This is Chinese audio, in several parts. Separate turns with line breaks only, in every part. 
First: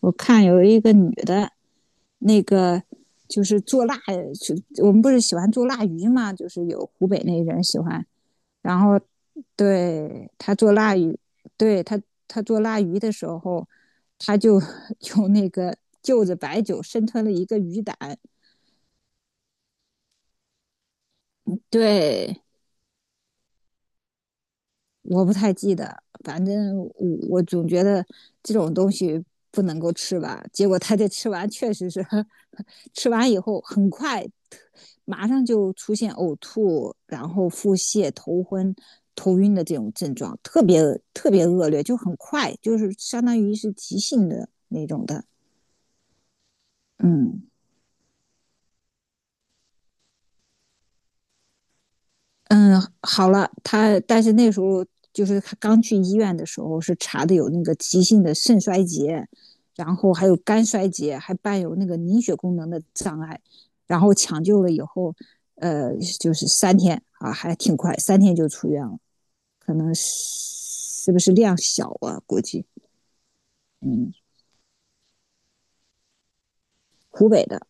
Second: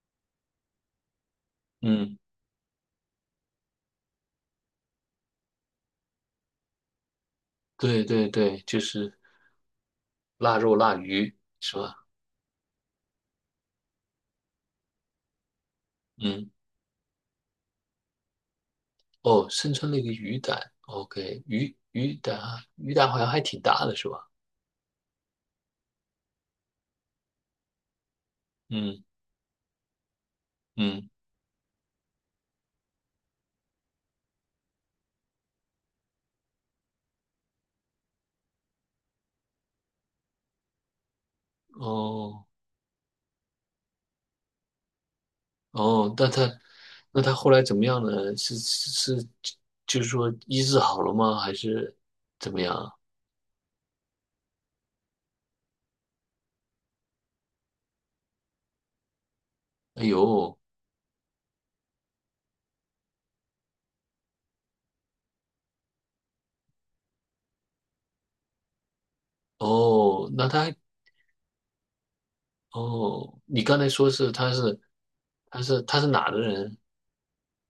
我看有一个女的，
嗯，
那个就是做腊，就我们不是喜欢做腊鱼嘛，就是有湖北那人喜欢，
对对对，
然
就
后
是
对她
腊
做
肉、
腊
腊
鱼，
鱼，是
对
吧？
她她做腊鱼的时候，她就 用那个就着
嗯，
白酒生吞了一个鱼胆，
哦，生吞了一个鱼胆，OK，鱼鱼
对，
胆，鱼胆好像还挺大的，是吧？
我不太记得，反正我总觉得这种东
嗯
西不能够吃完。结果他这
嗯，
吃完确实是，吃完以后很快，马上就出现呕吐，然后腹泻、头昏、头晕的这种症状，特别恶劣，就很
哦
快，就是相当于是急性的那种的。
哦，那他那他
嗯，
后来怎么样呢？是是，就是说医治好了吗？还是怎么
嗯，
样？
好了，他但是那时候就是他刚去医院的时候是查的有那个急性的肾衰竭，然
哎
后还有
呦，
肝衰竭，还伴有那个凝血功能的障碍，然后抢救了以后，就是三天啊，还挺快，三天就出院了，可能
哦，那
是
他
不是量小啊？估计，
哦，你刚才说
嗯，
是他是哪的人？
湖北的，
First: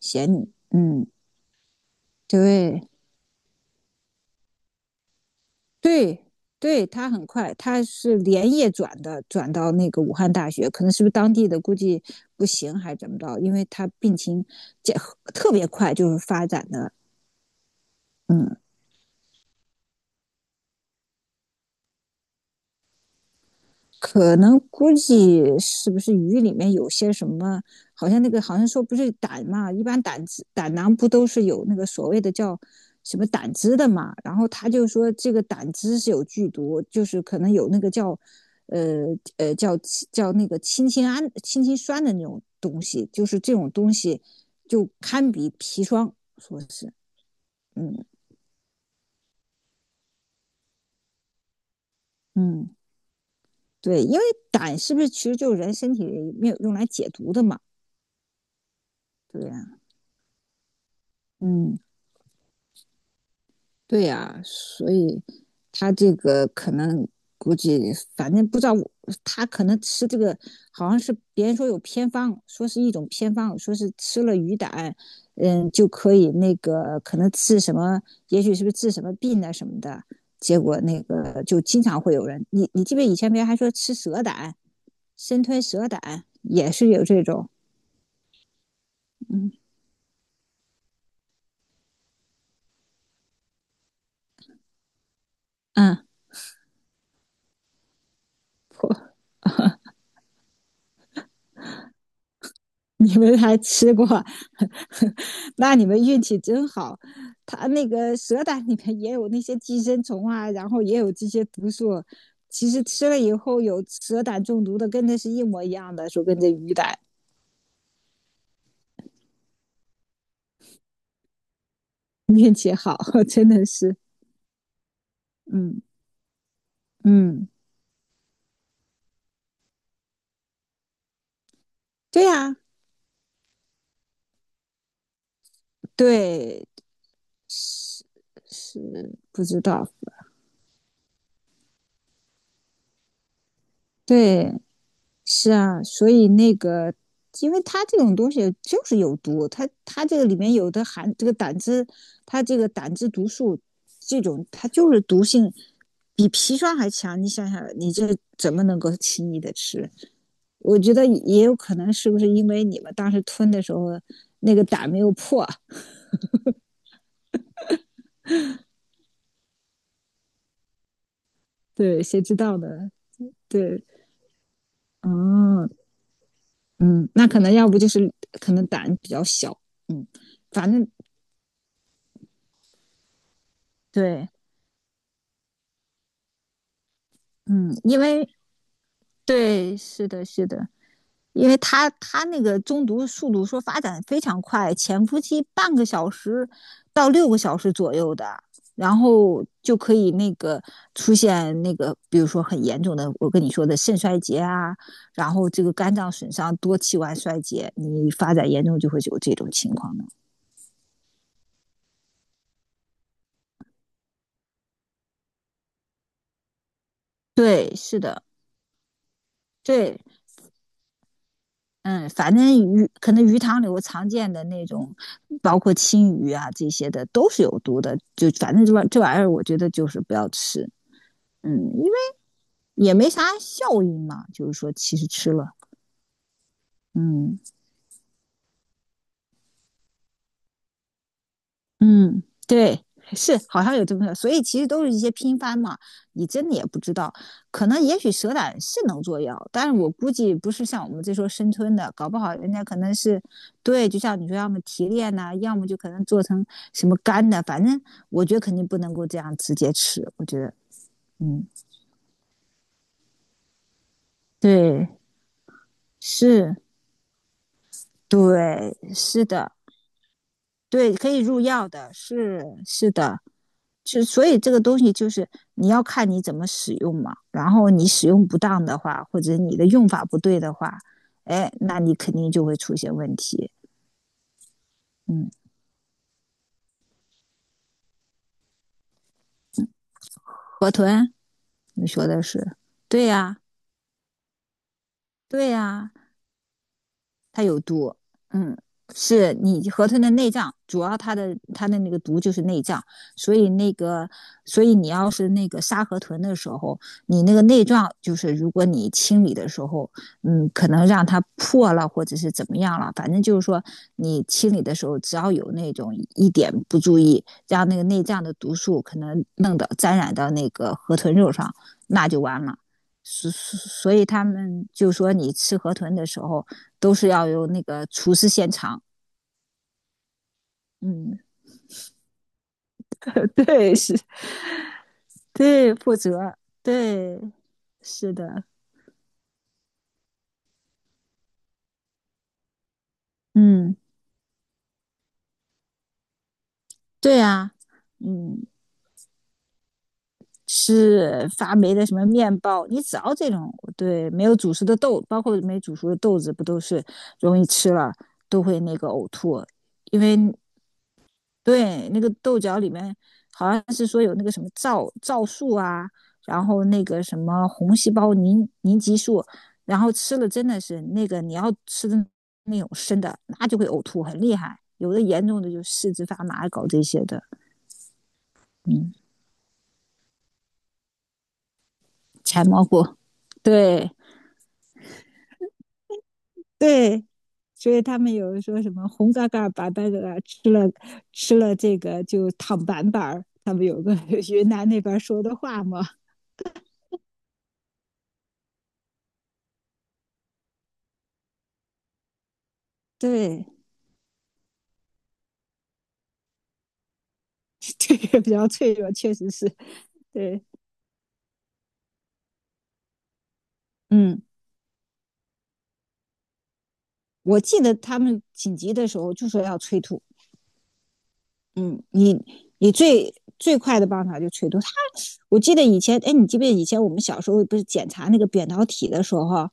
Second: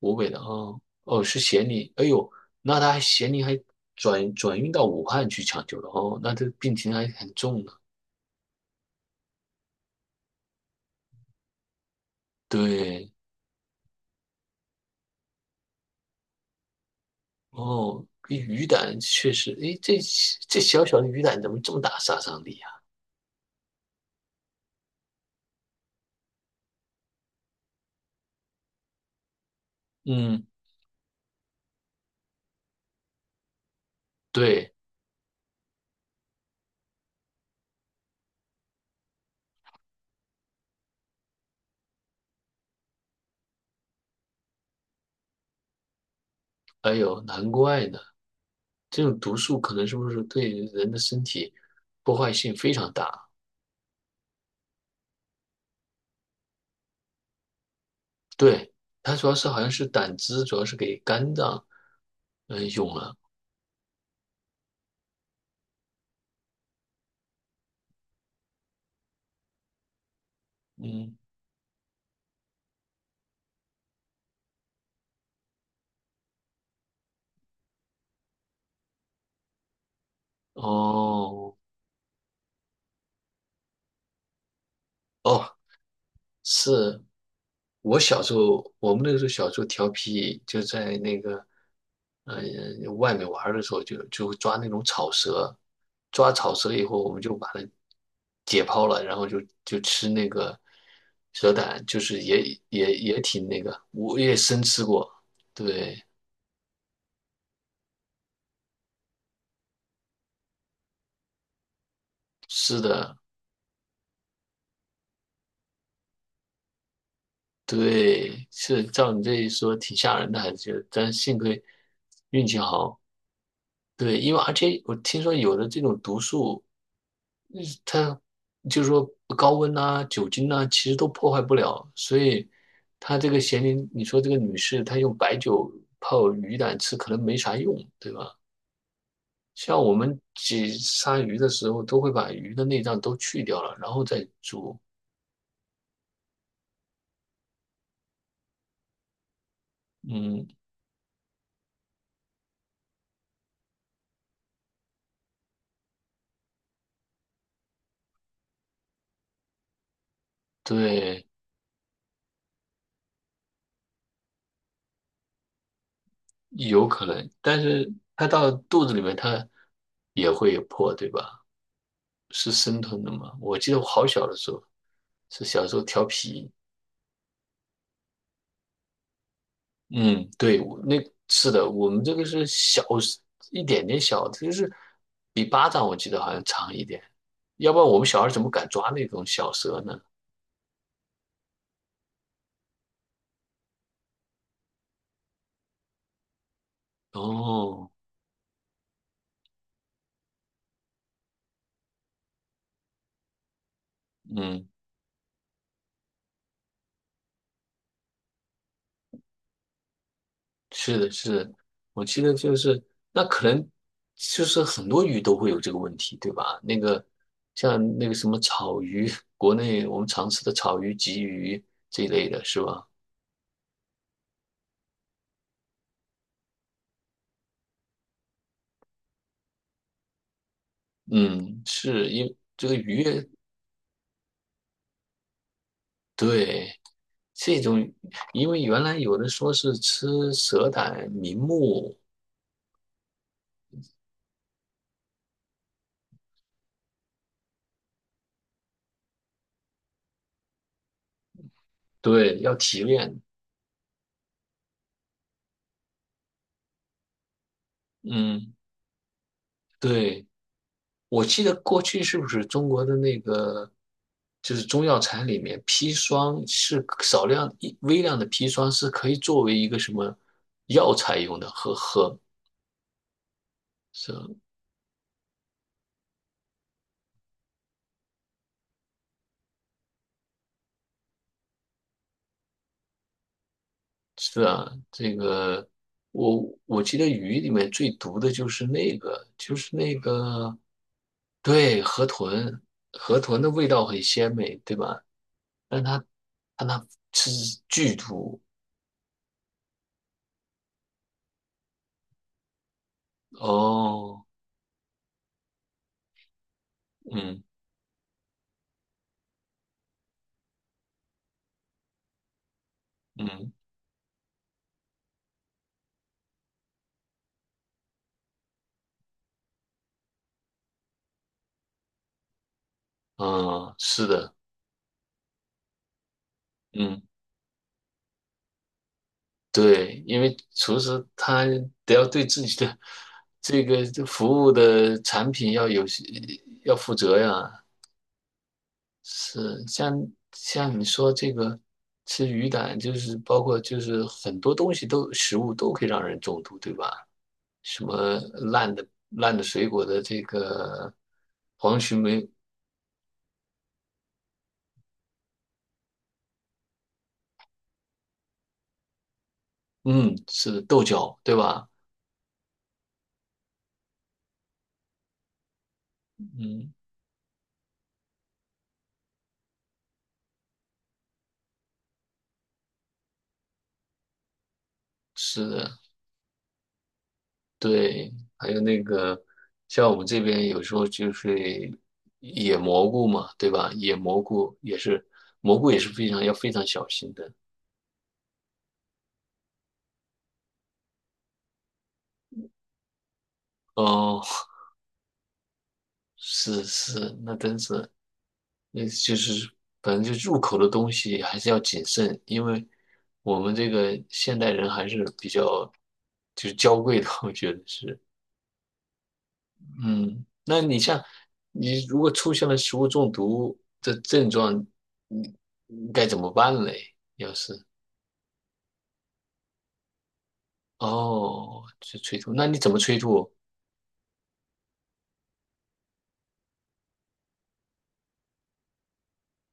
湖北
咸
的
宁，
哦
嗯，
哦，是咸宁，哎呦，那
对，
他还咸宁还转运到武汉去抢救了
对，
哦，那这病
对，
情还
他很
很
快，
重呢。
他是连夜转的，转到那个武汉大学，可能是不是当地的估计不行还是怎
对，
么着，因为他病情特别快，就是发展的，
哦，跟
嗯，
鱼胆确实，哎，这这小小的鱼胆怎么这么大杀伤力啊？
可能估计是不是鱼里面有些什么？好像那个好像说不是胆嘛，一般胆汁
嗯，
胆囊不都是有那个所谓的叫什么胆汁的嘛？然后他
对，
就说这个胆汁是有剧毒，就是可能有那个叫呃呃叫叫那个氢氰胺、氢氰酸的那种东西，就是这种东西就堪比砒霜，说是
哎呦，难怪呢，
嗯
这种毒素可能是不是对人的身体破坏性非
嗯
常大？
对，因为胆是不是其实就是人身体里面用来解毒的嘛？
对，它主要
对
是好像
呀、
是胆汁，主要是给肝脏
嗯。
嗯用了，
对呀、所以他这个可能估计，反正不知道我他可能吃这个好像是
嗯，
别人说有偏方，说是一种偏方，说是吃了鱼胆，嗯，就可以那个可能治什么，也许是不是治什么病啊什么的。结果那个
哦
就经常会有人，你记不记得以前别人还说吃蛇胆，生
哦。
吞蛇胆也是
是
有这种，
我小时候，我们那个时候小
嗯
时候调皮，就在那个，呃，外面玩儿的时候就，就抓那种草蛇，
嗯，
抓草蛇以后，我们就把它解剖了，然后就吃那个蛇胆，就是也也
你
也
们
挺
还
那个，
吃过，
我也生吃过，
那你们
对，
运气真好。它那个蛇胆里面也有那些寄生虫啊，然后也有这些毒素。其
是
实吃
的，
了以后有蛇胆中毒的，跟那是一模一样的，说跟这鱼胆
对，是照你这一说，挺吓人的，还是觉得但幸亏运
运
气
气好，
好，
真的是，
对，因为而且我听说有的
嗯
这种毒素。
嗯，
嗯，它就是说高温呐、酒精呐、其实都破坏不了。所
对呀、
以
啊
她这个咸宁，你说这个女士她用白酒泡鱼
对，
胆吃，可能没啥用，
是
对吧？
是不知
像
道，
我们挤杀鱼的时候，都会把鱼的内脏都去掉了，然后再
对，
煮。
是啊，所以那个，因为它这种东西就是有毒，它这个里
嗯，
面有的含这个胆汁，它这个胆汁毒素这种，它就是毒性比砒霜还强。你想想，你这怎么能够轻易的吃？我觉得
对，
也有可能是不是因为你们当时吞的时候那个胆没有破？
有可能，但是它到肚子里面，它也会破，对吧？
对，谁知
是
道
生
呢？
吞的嘛？我记得
对，
我好小的时候，是小
嗯
时候调皮，
嗯，那可能要不就是可能胆比较小，嗯，
嗯，对，
反
我
正
那是的，我们这个是小一点点
对，
小，就是比巴掌我记得好像长一点，要
嗯，
不然
因
我们小
为
孩怎么敢抓那种小
对，
蛇呢？
是的，是的，因为他那个中毒速度说发展非常快，潜伏期半个小时到6个小时
哦，
左右的，然后就可以那个出现那个，比如说很严重的，我跟你说的肾衰竭
嗯，
啊，然后这个肝脏损伤、多器官衰竭，你发展严重就会有这种情况的。
是的，是的，我记得就是那可能就是很多鱼都会有这个问题，对吧？那个
对，
像
是
那个
的，
什么草鱼，国内
对，
我们常吃的草鱼、鲫鱼这一
嗯，
类
反
的，
正
是吧？
鱼可能鱼塘里我常见的那种，包括青鱼啊这些的都是有毒的，就反正这玩意儿，我觉得就是不要吃，嗯，
嗯，
因为
是因为这个
也
鱼，
没啥效应嘛，就是说其实吃了，
对。
嗯，
这种，因为原来有的说是吃蛇胆、明目，
嗯，对，是好像有这么个，所以其实都是一些拼番嘛，你真的也不知道，可能也许蛇胆是能做药，但是我估计不是像我们这说生吞的，搞不好
对，
人
要
家可
提
能是，
炼。
对，就像你说，要么提炼呐、要么就可能做成什么干的，反正我觉得肯
嗯，
定不能够这样直接吃，我
对，
觉得，
我记
嗯，
得过去是不是中国的那个，就是中
对，
药材里面砒霜
是，
是少量一微量的砒霜
对，
是可以
是
作
的，
为一个什么药
对，可
材
以
用
入
的，
药
喝
的，
喝
是是的，就
是
所
啊
以这个东西就是你要看你怎么使用嘛。然后你使用不当的话，或者你的用法不对的话，哎，那你肯定就会出现问题。
是啊，这
嗯，
个我我记得鱼里面最毒的就是那个，就是那个。
河豚，
对，
你
河
说的是
豚，
对
河
呀、啊
豚的味道很鲜美，对吧？
对
但
呀、
它，
啊
但它吃
它有毒，
剧毒
嗯，是你河豚的内脏，主要它的那个毒就是内脏，所以那个，
哦，
所以你要是那个杀河豚的时候，你那个
嗯
内脏就是如果你清理的时候，嗯，可能让它破了或者是怎么样了，反正就是
嗯
说你清理的时候，只要有那种一点不注意，让那个内脏的毒素可能弄到沾染到那个河豚肉上，那就完了。所所
嗯，
所以
是
他
的，
们就说，你吃河豚的时候，都
嗯，
是要有那个厨师现场。
对，因为厨师
嗯
他得要对自己的 这
对，
个
是，
这服务的产品要
对，
有
负责，
要负责
对，
呀。
是的，
是，像像你说这个吃鱼胆，就是包括
嗯，
就是很多东西都食物都可以让人中毒，对吧？
对啊，
什么
嗯，
烂的烂的水果的这个
吃发霉
黄
的什
曲
么
霉，
面包，你只要这种对没有煮熟的豆，包括没煮熟的豆子，不都是容易吃了都会那个呕吐，因
嗯，
为
是的，豆角，对吧？
对，那个豆角里面好像是说有那个什么皂素啊，然后
嗯，
那个什么红细胞凝集素，然后吃了真的是那个你要吃的那种生的，那就会呕吐，很厉害。有的严重
是
的就
的，
四肢发麻，搞这些的，
对，还有那
嗯，
个像我们这边有时候就是
柴
野
猫菇，
蘑菇嘛，对吧？
对
野蘑菇也是蘑菇也是非常要非常小
对，
心的。
所以他们有人说什么红嘎嘎、白白嘎嘎，吃了这个就躺板板儿，他们有个
哦，
云南那边说的话嘛，
是是，那真是那就是反正就入口的东西还是要谨慎，因为我
对。
们这个现代人还是比较就是娇贵的，我觉得
这
是。
个比较脆弱，确实是
嗯，
对。
那你像你如果出现了食物中毒的
嗯，
症状，你你该怎么办嘞？要
我记
是
得他们紧急的时候就说要催吐。
哦，
嗯，
是
你
催吐，那你怎
你
么催
最
吐？
最快的办法就催吐。他我记得以前，哎，你记不记得以前我们小时候不是检查那个扁桃体的时候，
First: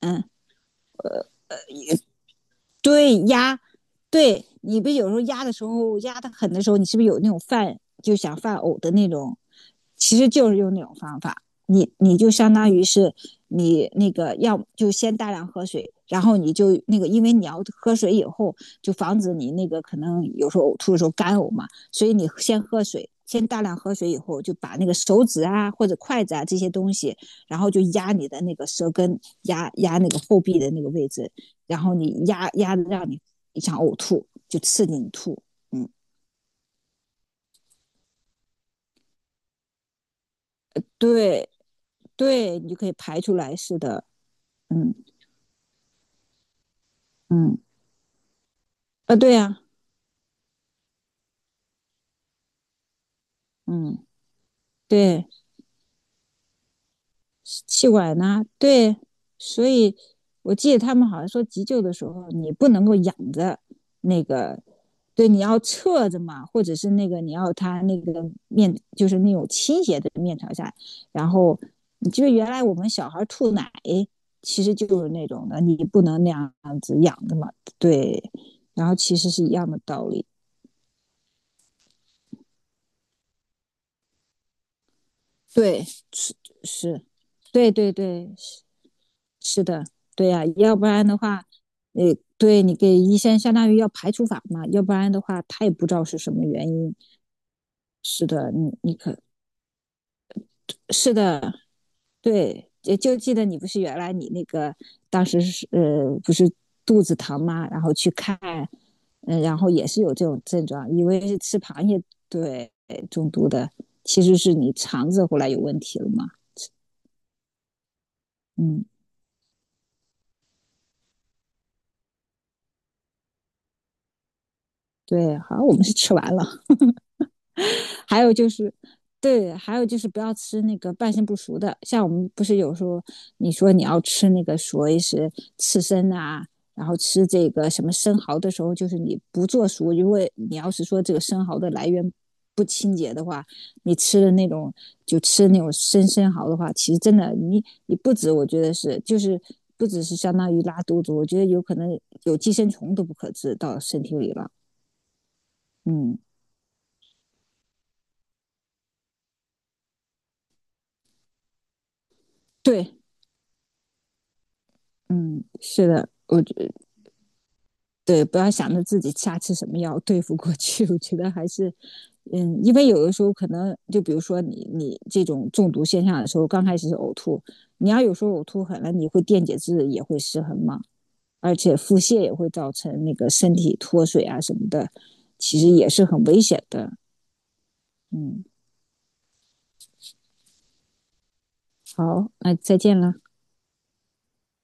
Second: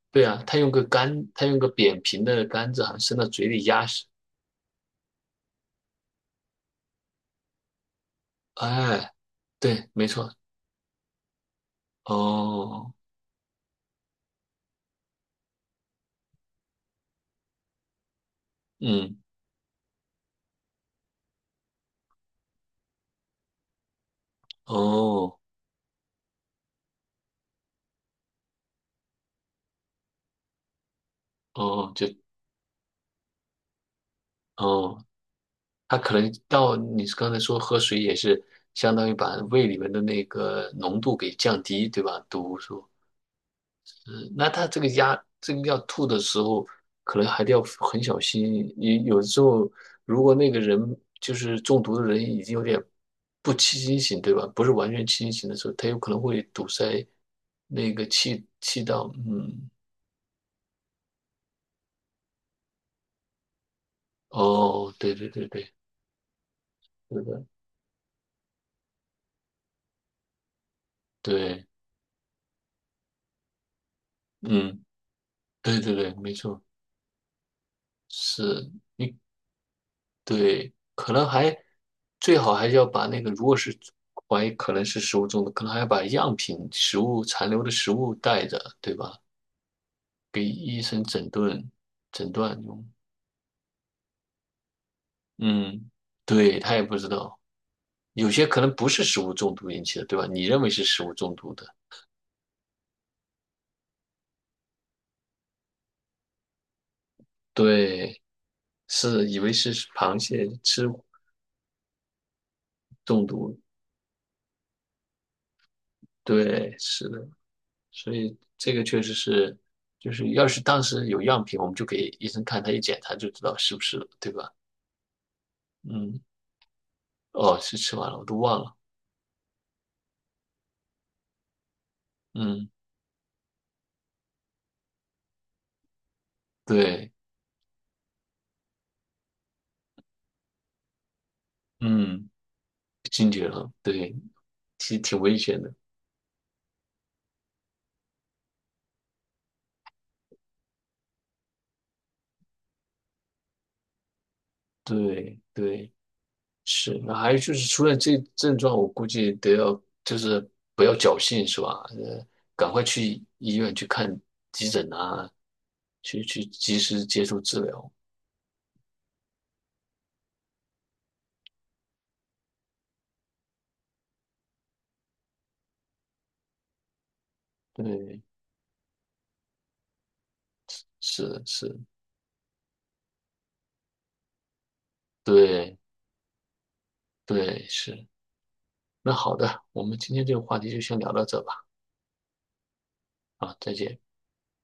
嗯，
对啊，他用个杆，他用个扁平的杆子，好像
对
伸到嘴
压，
里压实。
对你不有时候压的时候压的狠的时候，你是不是有那种犯就想犯呕的那
哎，
种？
对，没
其实
错。
就是用那种方法，你就相当于
哦，
是你那个要就先大量喝水，然后你就那个，因为你要喝水以后，就防
嗯，
止你那个可能有时候呕吐的时候干呕嘛，所以你先喝水，先大量喝水以后，就把那个手
哦，
指啊或者筷子啊这些东西，然后就压你的那个舌根，压那个后壁的那个位置，然
哦，
后
就
你压的让你想呕吐，就刺激
哦，
你吐。嗯，
他可能到你刚才说喝水也是相当于把胃里面的那个浓度给
对
降低，对吧？毒
对，你就可
素。
以排出来似的。
嗯，那他这个
嗯
压，这个要吐的时候，可能还得
嗯
要很小心。你
啊，
有
对
时
呀、
候如果那个人就是中毒的人已经有点不清
嗯
醒，对吧？不是完全
对，
清醒的时候，他有可能会堵塞
气
那个
管呢？啊
气气
对，
道。
所
嗯，
以我记得他们好像说急救的时候你不能够仰着那个，
哦，对
对，
对
你
对
要
对，
侧着嘛，或者是那个
是
你
的，
要他那个面就是那种倾斜的面朝下，然后
对，
你就是原来我们小孩吐奶其实
嗯，
就是那种的，你
对对
不
对，
能那
没
样
错。
子仰着嘛，对，
是，
然后其
你
实是一样的道理，
对，可能还最好还是要把那个，如果是怀疑可能是食物中毒，可能还
对，
要把样品、食
是，
物残留的
对
食
对
物
对，
带着，对吧？
是的，对呀、
给
要
医
不
生
然的
诊
话，
断诊断
对你
用。
给医生相当于要排除法嘛，要不然的话他也不
嗯，
知道是什么
对，
原
他也
因。
不知道，
是
有些
的，
可
你
能不
你
是
可
食物中毒引起的，对吧？你认为是食
是
物中
的，
毒的，
对，就就记得你不是原来你那个当时是不是肚子疼吗？然后去
对，
看，
是以
嗯、
为
然后
是
也是有
螃
这种
蟹
症
吃
状，以为是吃螃蟹对
中
中毒
毒，
的，其实是你肠子后来有问题了嘛。
对，是的。所以这个
嗯，
确实是，就是要是当时有样品，我们就给医生看，他一检查就知道是不是了，对吧？
对，好我们是吃
嗯，
完了。
哦，是吃完了，
还
我
有
都
就
忘
是，
了。
对，还有就是不要吃那个半生不熟的。像我们不是
嗯，
有时候你说你要吃那个所谓是刺身啊，然后
对，
吃这个什么生蚝的时候，就是你不做熟，因为你要是说这个生蚝的来源
嗯，
不清洁的
惊
话，
厥了，
你
对，
吃的那种
挺
就
挺危
吃那
险
种
的，
生蚝的话，其实真的你不止，我觉得是就是不只是相当于拉肚子，我觉得有可能有寄生虫都不可治到身体里了。
对对
嗯，
是。那还有就是，除了这症状，我估计得要就是不要侥幸，是吧？赶快
对，
去医院去看急诊啊，
嗯，是的。
去
我
去及时接受治疗。
对，不要想着自己瞎吃什么药对付过去，我觉得还是，嗯，因为有的时候可能就比如说你这种中毒现象的时候，刚开始是呕吐，你要有
对，
时候呕吐狠了，你会电解质也会失衡嘛，
是
而且
是，
腹泻也会造成那个身体脱水啊什么的，其实
对
也是很危险的。
对是。
嗯，
那好的，我们今天这个话题就先聊到这吧。
好，那再见了。
啊，再见。